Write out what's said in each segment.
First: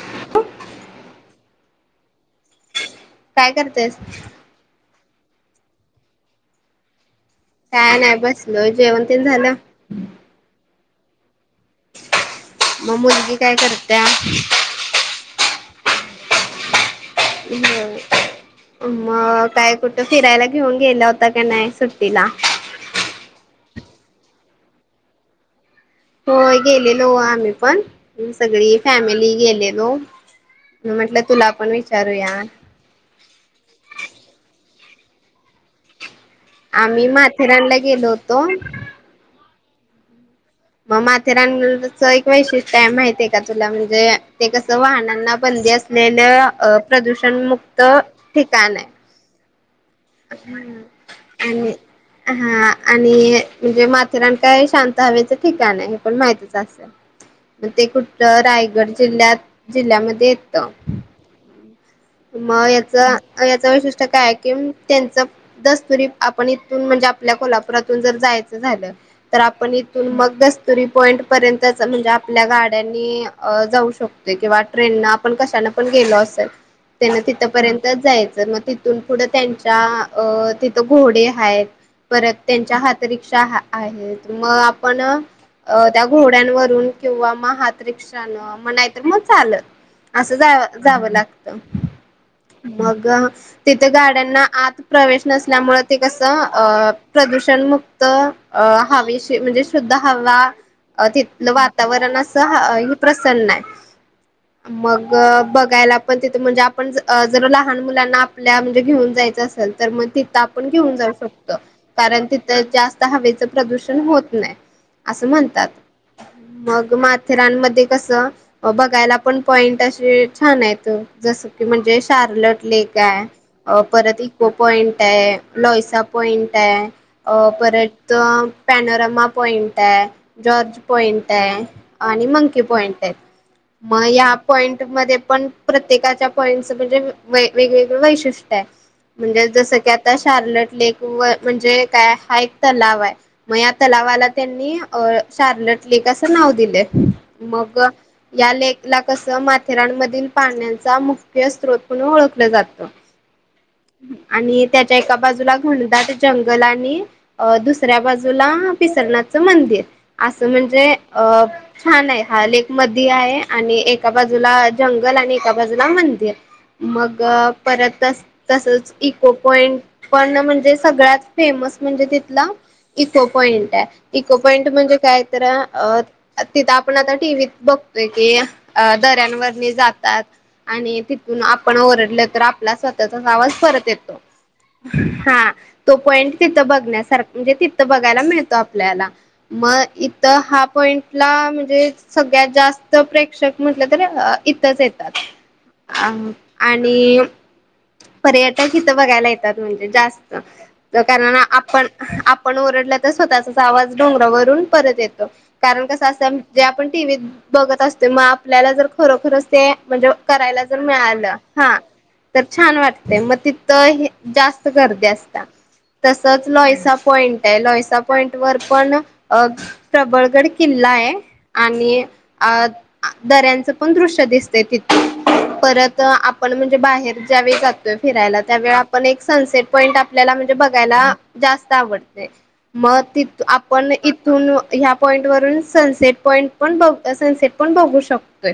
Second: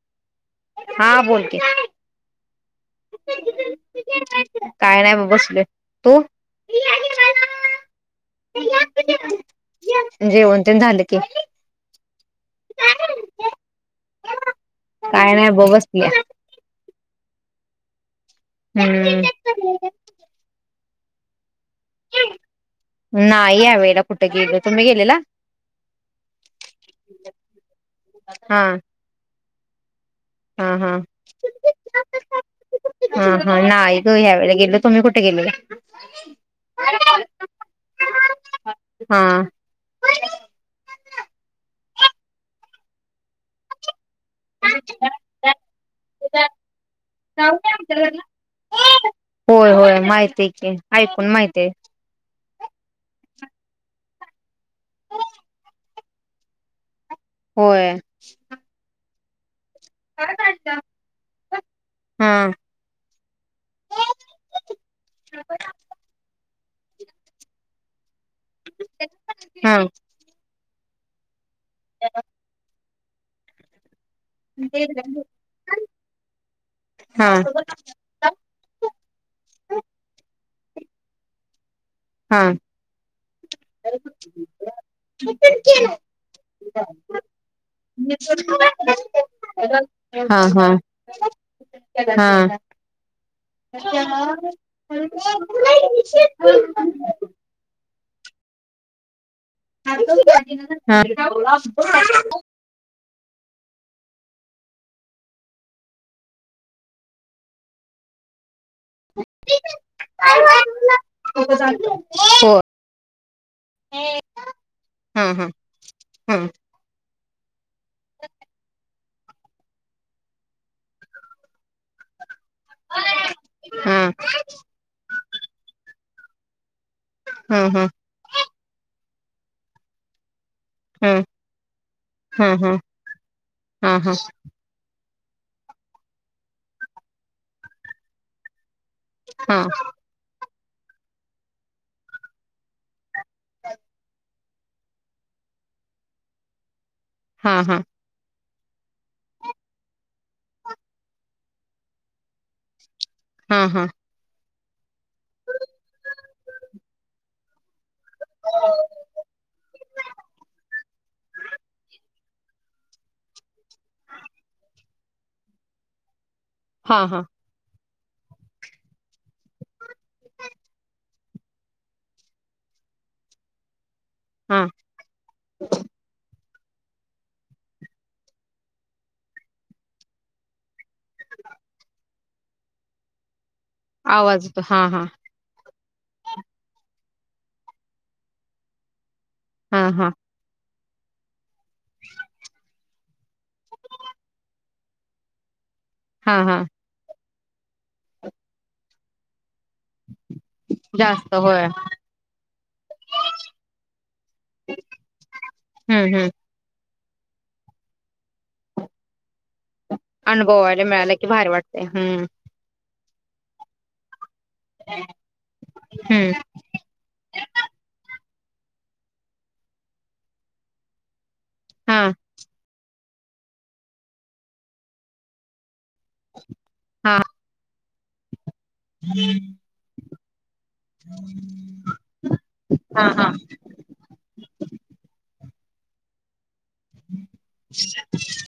[unintelligible] हा बोल की काय करतेस. काय नाही बघ बसलोय तू? काय नाही बसलोय जेवण तेन झालं? जेवण तेन झालं की. मग मुलगी काय करत्या? काय नाही बघ बसलीया हो मग काय कु हम्म ठ फिरायला घेऊन गेला होता का नाही सुट्टीला? नाही या वेळेला कुठे गेले तुम्ही गेलेला? होय गेलेलो आम्ही पण हा सगळी फॅमिली गेलेलो हा हा म्हटलं तुला आपण विचारूया हो हो नाही ग ह्या वेळे गेलो तुम्ही कुठे गेलेला? आम्ही माथेरानला गेलो होतो. हा मग माथेरानच एक वैशिष्ट्य आहे माहतीय का तुला म्हणजे ते कसं वाहनांना बंदी असलेलं अ प्रदूषण मुक्त ठिकाण आहे होय होय माहिती कि आहे क ऐकून माहित आहे हा हा आणि म्हणजे माथेरान काय शांत हवेचं ठिकाण आहे हे पण माहतीच अस असं मग ते होय कुठं रायगड जिल्ह्यात जिल्ह्यामध्ये येत. हा मग याच याच वैशिष्ट्य काय आहे कि त्यांच दस्तुरी आप ण इथून म्हणजे आपल्या कोल्हापुरातून जर जायचं झालं तर आपण हा इथून मग दस री पॉईंट पर्यंत म्हणजे आपल्या गाड्यांनी जाऊ शक किंवा ट्रेन न आपण कश पण गेलो असेल त्या हा तिथ पर्यंत जायचं मग तिथं तिून पुढं त्यांच्या अ तिथं घोडे आहेत परत हा त्यांच्या हातरिक्षा आहे मग आपण त्या घोड्यांवरून किंवा म हात रिक्षान ला म नाहीतर मग चालत असं हा जा हा जावं लागत. हा मग तिथे गाड्यांना आत प्रवेश नसल्यामुळे ते कसं अ प्रदूषणमुक्त अ हवेशी म्हणजे दहावा हा तिथलं वातावरण अस हा इथ प्रसन्न आहे मग बघायला पण तिथ म्हणजे आपण ज जर लहान मुलांना आपल्या म्हणजे घेऊन जायचं असेल तर मग तिथं आपण घेऊन जाऊ शकतो. कारण हो तिथं जास्त हवेचं प्रदूषण होत नाही हा असं हा म्हणतात हा मग माथेरानमध्ये कस बघायला पण पॉइंट असे छान आहेत. जसं की म्हणजे शार्लट लेक अ तर हा परत इको पॉईंट हे. लॉएसा पॉइंट आहे हा हा परत तर पॅनोरमा पॉइंट आहे जॉर्ज हा हा पॉइंट आहे आणि हा मंकी हा पॉइंट आहे मग या पॉइंट मध्ये पण. त्येकाच्या पॉईंटच म्हणजे वेगवेगळं वैशिष्ट्य आहे म्हणजे जसं की आ त्या शार्लट लेक व म्हणजे त्या हा एक तलाव आहे. मग या तलावाला त्यांनी अ शार्लट लेक असं नाव दिलंय. हा हा मग या लेक ला कस माथेरानमधील पाण चा मुख्य स्रोत ओळखलं जातं. हा हा आणि त्याच्या एका बाजूला घणदाट जंगल आणि अ दुसऱ्या बाजूला पिसरनाथचं मंदिर असं म्हणजे अ हा नाही हा लेक. मदी आहे आणि एका बाजूला जंगल आणि एका बाजूला मंदिर हां, मग हां, परत तस तसच इको पॉईंट पण म्हणजे सगळ्यात फेमस म्हणजे तितंला इको पॉइंट आहे इको पॉइंट हां. म्हणजे काय तर अ तिथं आपण आता टीव्हीत बघतोय की अ दऱ्यांवरणी जातात. आणि तिथून आपण ओरडलं तर आपला स्वतःचाच आवाज परत त तो आवाज येतो. हां, हां, हा तो पॉईंट तिथं बघण्यासारख म्हणजे तिथं बघायला मिळतो आपल्याला. हां, मग हां, इथं हा पॉइंटला म्हणजे सगळ्यात जास्त च प्रेक्षक म्हटलं तरं अ इथंच येतात, आम हां, हां. अन खी पर्यटक इथं बघायला येतात म्हणजे जास्त. च जास्त कारण होय. आपण आपण ओरडलं तर स्वतःचाच आवाज डोंगरावरून परत येतो. कारण कसं हं, हं. असतं जे आपण टीव्हीत बघत असतो मग आपल्याला जर खरोखरच ते म्हणजे करायला जर अनुभवायला की मिळालं भारी हा वाटतंय. हं, तर छान वाटते मग तिथ ही जास्त गर्दी असत हं. तसच लॉयसा पॉईंट आहे लोयसा पॉईंट वर पण अ प्रबळगड किल्ला आहे. आणि हां, अ दऱ्यांचं पण दृश्य दिसते तिथे परत तं आपण म्हणजे बाहेर हां, ज्यावेेळी जातोय फिरायला त्यावेळी आपण एक सनसेट पईट आपल्याला म्हणजे बघायला जास्त आवडते मग हां, हां, तिथ आप पण इथून ह्या पॉइंट वरून सनसेट पॉईंट पण बघ असं सनसेट पण बघू शकतोय.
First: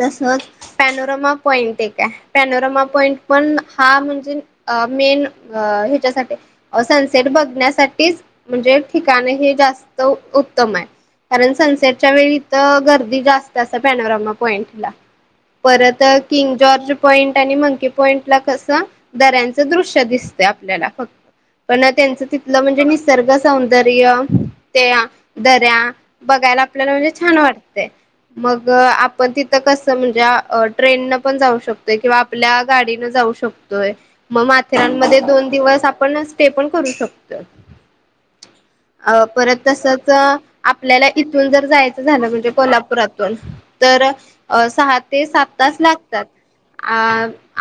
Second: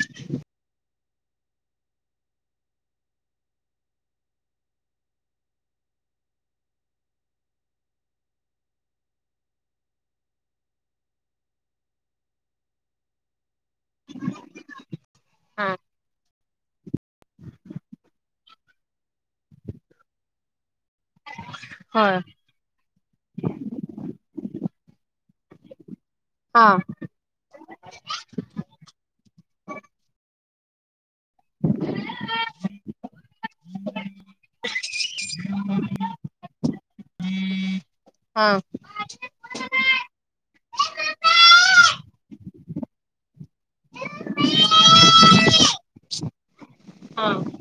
तसंच पॅनोरमा पॉइंट एक आहे पॅनोरमा पॉइंट पण हा म्हणजे अ मेन अ ह्याच्यासाठी अ सनसेट बघण्यासाठीच म्हणजे ठिकाणे ही जास्त उत्तम आहे. कारण सनसेटच्या वेळी तर गर्दी जास तसं पॅनोरामा पॉइंटला हां. परत किंग जॉर्ज पॉईंट आणि मंकीे पॉईंट ला कस दऱ्यांचं दृश्य दिसतयं आपल्याला फक्त पण होय. त्यांचं तिथलं म्हणजे निसर्ग सौंदर्य त्या दऱ्या बघायला हां, आपल्याला म्हणजे छान वाटतयं मग आप पण तिथं कस म्हणजे ट्रेन न पण जाऊ शकतोय किंवा आपल्या गाडीनं जाऊ शक तोय मग माथेररानमध्ये दोन दिवस आपण स्टे पण करू शकतोय. हां, अ परत तसच चं आपल्याला इथून जर जायचं झालं म्हणजे कोल्हापुरातून. तर अ सहा ते सात तास लागतात आ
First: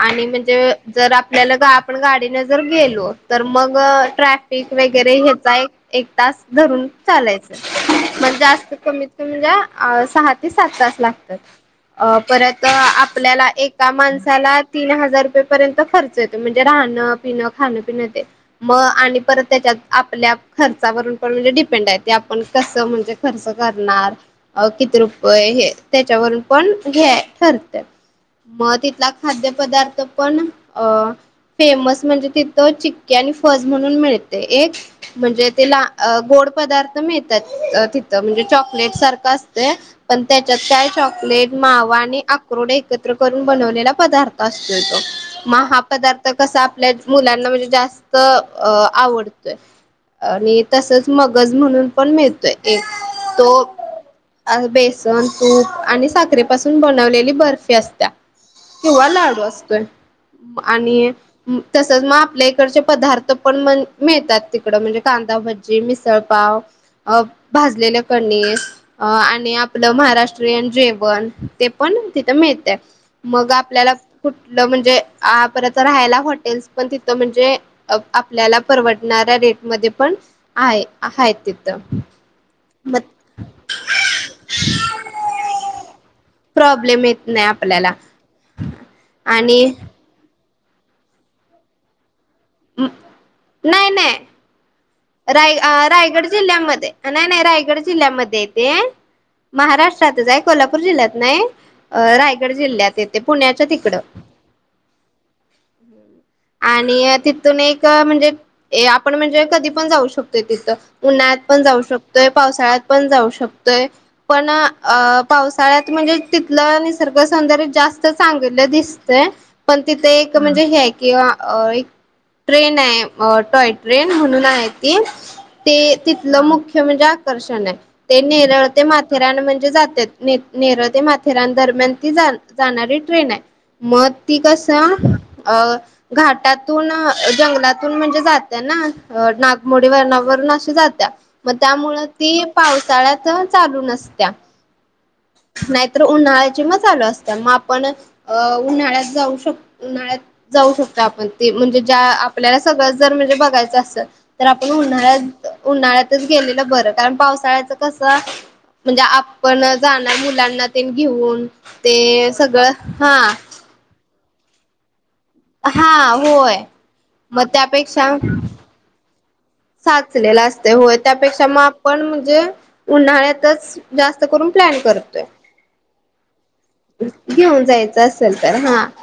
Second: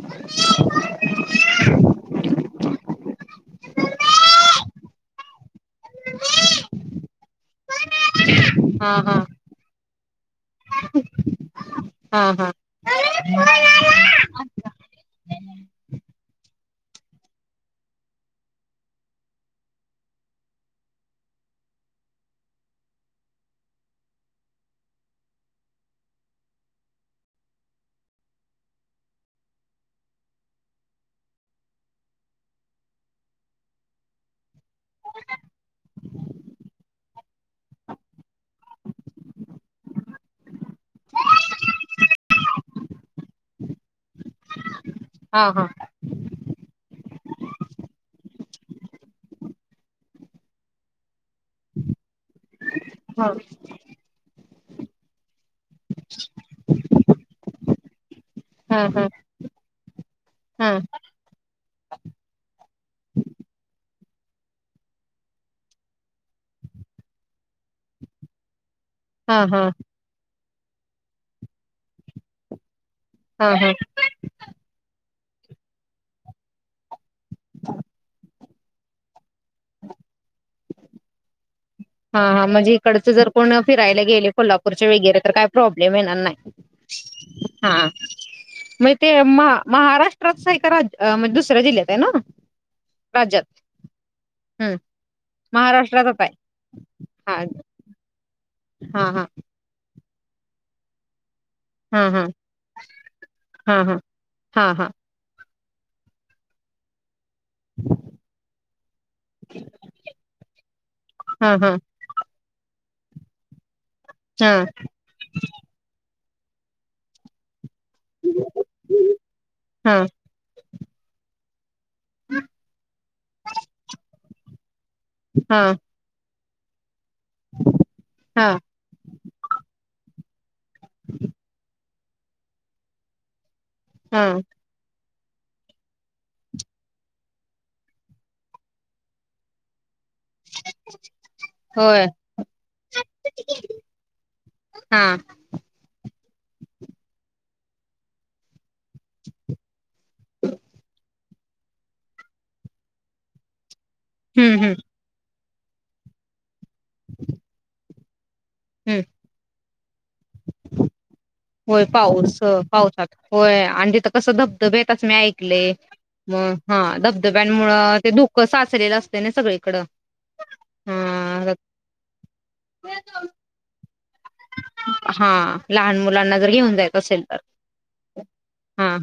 आणि म्हणजे जर आपल्याला आपण गाडीने जर गेलो तर मग ट्रॅफ पीक वेगैरे हेचा एक तास धरून चालायच. मग जास्त हां, हां, कमीत हां, सहा ते सात तास लागतात. अ हां, हां. परत आपल्याला एका माण ह्याला तीन हजार रुपये पर्यंत खर्च येतो म्हणजे राहणं पिणं खाणं पिण ते. मग आणि परत त्याच्यात आपल्या खर्चावरून पण म्हणजे डिपेंड आहे ते आपण कस म्हणजे खर्च करणार अ किती रुपये हे त्याच्यावरून पण घ्या ठरते. मग तितला खाद्य पदार्थ पण अ फेमस म्हणजे तिथं चिक्की आणि फज म्हणून मिळते एक म्हणजे तेला गोड पदार्थ मिळतात अ तिथं म्हणजे चॉकलेट सारखं असते. पण त्या त्यात काय चॉकलेट मावा आणि आक्रोड एकत्र करून बनवलेला पदार्थ असतोय तो. हां, मग हां, हा पदार्थ कसा आपल्याचं मुलांना म्हणजे जास्त अ आवडतोय. आणि तसच मगज म्हणून पण मिळतय. एक तो अस बेसन हो आणि साखरेपासून बनवलेली बर्फी असत्या. हां, किंवा लाडू असतो हां, आणि तसच मग आपल्या इकडचे पदार्थ पण मिळतात तिकड म्हणजे कांदाभजी मिसळपाव. अ भाजलेल्या कणीस. अ हां, हां, आणि हां, आपलं महाराष्ट्रीयन जेवण ते पण तिथं मिळत. मग हां, हां, हां, हां, आपल्याला कुठलं म्हणजे आ परपर राहायला हॉटेल्स. पण तिथं म्हणजे आपल्याला परवडणाऱ्या रेट मध्ये पण आहे आहेत ति हा हा म्हणजे इकडच जर कोण फिरायला गेले कोल्हापूरचे वेगैरे तर काय प्रॉब्लेम येणार नाही. प्रॉब्लेम येत नाही हा आपल्याला म ते म आणि महारा प्रोक सही करा अ म दुसऱ्या जिल्ह्यात आहे ना राज्यात नाही नाही हम्म. राय रायगड जिल्ह्यामध्ये नाही नाही रायगड जिल्ह्यामध्ये येते. हा हा. महाराष्ट्रातच आहे कोल्हापूर जिल्ह्यात नाही. अ हां, हां. रायगड जिल्ह्यात येते पुण्याच्या हां, तिकडं. हां. हां, हां. आणि तिथून एक म्हणजे आपण म्हणजे कधी. पण जाऊ शकतोय तिथं उन्हाळ्यात हां, पण हां. जाऊ शकतोय पावसाळ्यात पण जाऊ शकतोय. पण अ हां, अ पावसाळ्यात म्हणजे तिथलं निसर्गसौंदर्य जास्त ते चांगलं दिसत पण हां. तिथे एक म्हणजे हेय किंवा आ ए ट्रेन आहे टॉय ट्रेन म्हणून आहे ती हां, ते. तथल मुख्य म्हणजे आकर्षण आहे ते हां. नेरळ. ते माथेरान म्हणजे जातात ने नेरळ ते माथेरान दरम्यान ती जाण जाणारी ट्रेन आहे. म ती हां. कस ती कसं अ घाटातून जंगलातून म्हणजे जात ना अ नाग मोढ वर्णावरून अशी जात्या मग त्यामुळ होय. ती पावसाळ्यातच चालू नसत्या. हा. नाहीतर उन्हाळ्याची मग चालू असतीया मग आपण. अ उन्हाळ्यात जाऊ शक उन्हाळ्यात जाऊ शकतो आपण. ते म्हणजे ज्या आपल्याला सगळं जर म्हणजे बघायचं असेल तर हं, आपण हं. उन्हाळ्यात. उन्हाळ्यातच गेलेलं बरं कारण पावसाळ्याच कस म्हणजे हं. आपण. जाणार मुलांना ते घेऊन ते सगळं हा. तय आणि तिथं कसं धबधबे येतच नाही. ले हा म होय हा मग धबधब्यांमुळं ते त्यापेक्षा धुकं साचलेलं असते ना सगळी साचलेला असत होय त्यापेक्षा म आपण म्हणजे उन्हाळ्यातच. जास्त करून प्लॅन करतोय हां. लहान मुलांना जर घेऊन जायचं असेल तर. घेऊन जायच. असेल तर हा. हां,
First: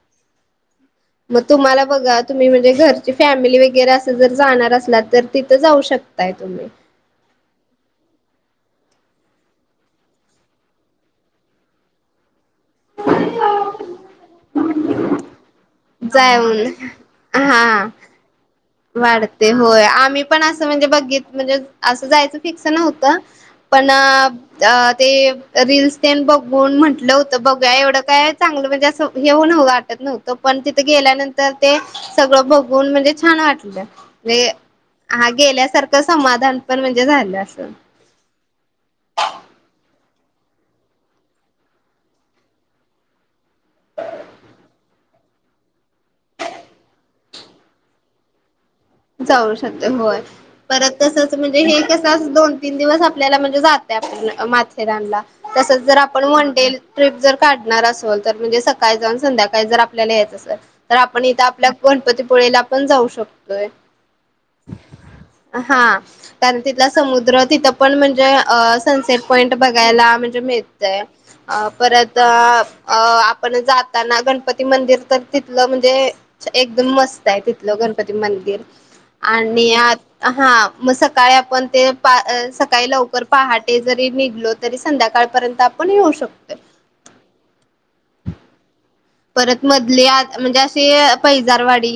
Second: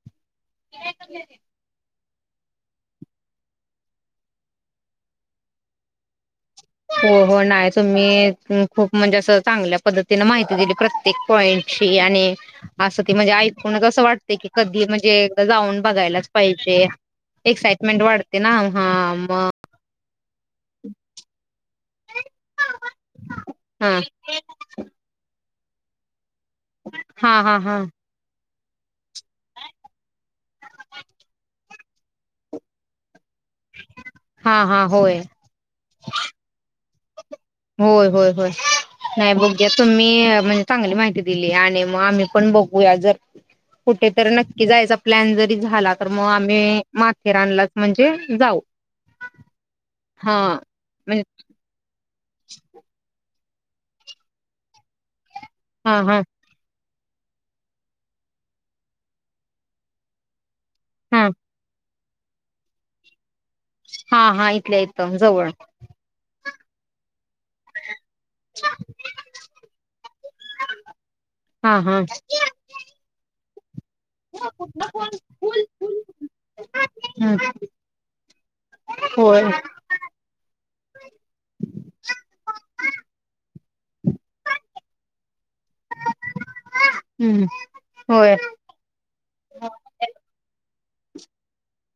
[unintelligible] मग तुम्हाला बघा तुम्ही म्हणजे घरची फॅमिली वगैरे असं जर जाणार असला तर तिथं जाऊ शकताय तुम्ही. हो हो नाही तुम्ही खूप म्हणजे असं चांगल्या पद्धतीने माहिती दिली प्रत्य तेक पॉईंटची आणि असं त म्हणजे ऐकून असं वाटत की कधी म्हणजे जाऊन बग बघायलाच जाऊन पाहिजे हा. एक्साईनटमेंट वाढते ना. हा मग वाढते होय आम्ही पण असं म्हणजे बघित म्हणजे असं जायचं फिक्स नव्हतं. पण हा ते रीलस ते बघ बोन म्हंटलं होतं हा हा बघ हा एवढं काय. चांगलं म्हणजे असं हेऊ न वाटत नव्हतं पण तिथं गेल्यानंतर ते. सगळं बघून म्हणजे छान वाट म्ह जे हा होय हा गेल्यासारखं समाधान पण म्हणजे झालं असं. होय होय होय. नाही बघूया तुम्ही म्हणजे चांगली माहिती दिली आणि मग आम्ही पण बघूया जर. कुठेतरी नक्की जायचा प्लॅन जरी झाला तर मग आम्ही माथेराणला म्हणजे जाऊ. जाऊ शकते होय हा परत तसच म्हणजे हे कस दोन तीन दिवस आपल्याला म्हणजे जात माथेरानला तसच जर हा हा आपण वनडेल. ट्र्रीप जर काढणार असल तर म्हणजे सकाळी जाऊन संध्याकाळी जर आपल्याला यायचं असेल तर आपण हा इथं आपल्या. गणपतीपुळेला पण जाऊ शकतोय. हा हा इथल्या इथं जवळ हा कारण तिथला समुद्र तिथं पण म्हणजे अ सनसेट पॉइंट बघायला म्हणजे मिळतय अ हा हा परत अ आपण जाताना गणपती मंदिरच तिथ. तिथलं म्हणजे एकदम मस्त हम्म, आहे तिथलं गणपती मंदिर होय आणि. हा मग सकाळी आपण ते सकाळी लवकर पहाटे जरी निघलो. तरी संध्याकाळपर्यंत आपण येऊ शकतोय. हम्म. होय परत मधले आ म्हणजे अशे पैजारवाडी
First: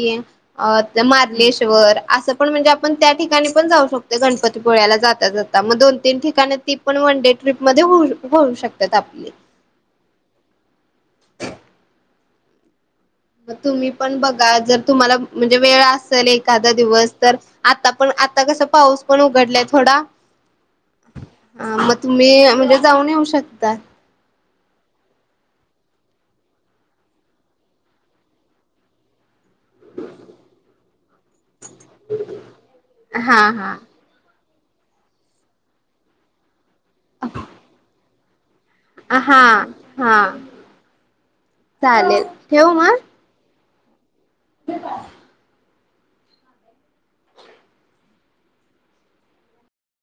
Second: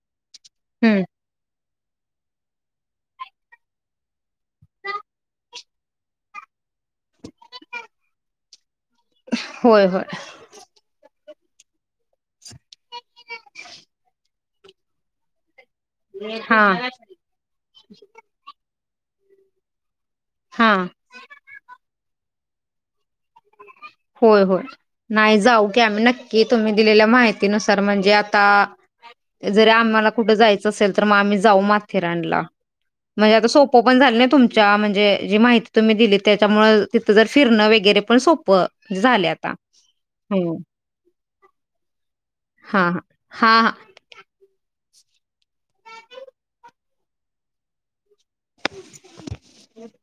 आ त हम्म मा लेश्वर असं पण म्हणजे आपण त्या ठिकाणी पण जाऊ शकतो गणपतीपोळ्याला जाता जाता मग दोन-तीन ठिकाणी ती पण वन डे ट्रीप म हो होऊ शकतात आपली. होय होय. ह म तुम्ही पण बघा जर तुम्हाला म्हणजे वेळ असेल हा एखादा दिवस तर आता पण आता कसं पाऊस पण उघडलाय थोडा हां आं मग तुम्ही म्हणजे जाऊन येऊ शकता. होय होय. नाही जाऊ की आम्ही नक्की तुम्ही दिलेल्या माहिती नुसार म्हणजे आता जरी आम्हाला कुठं जायचं असेल तर मग आम्ही जाऊ माथेरानला. म्हणजे आता हा हा सोप्पं पण झाले ना तुम च्या म्हणजे जी माहिती तुम्ही दिली त्याच्यामुळे तिथं जर फिरणं वगैरे पण सोप्पं झाले हा आता हा हम्म चालेल ठेवू हा मग हा. हा हा. [unintelligible] [inaudible]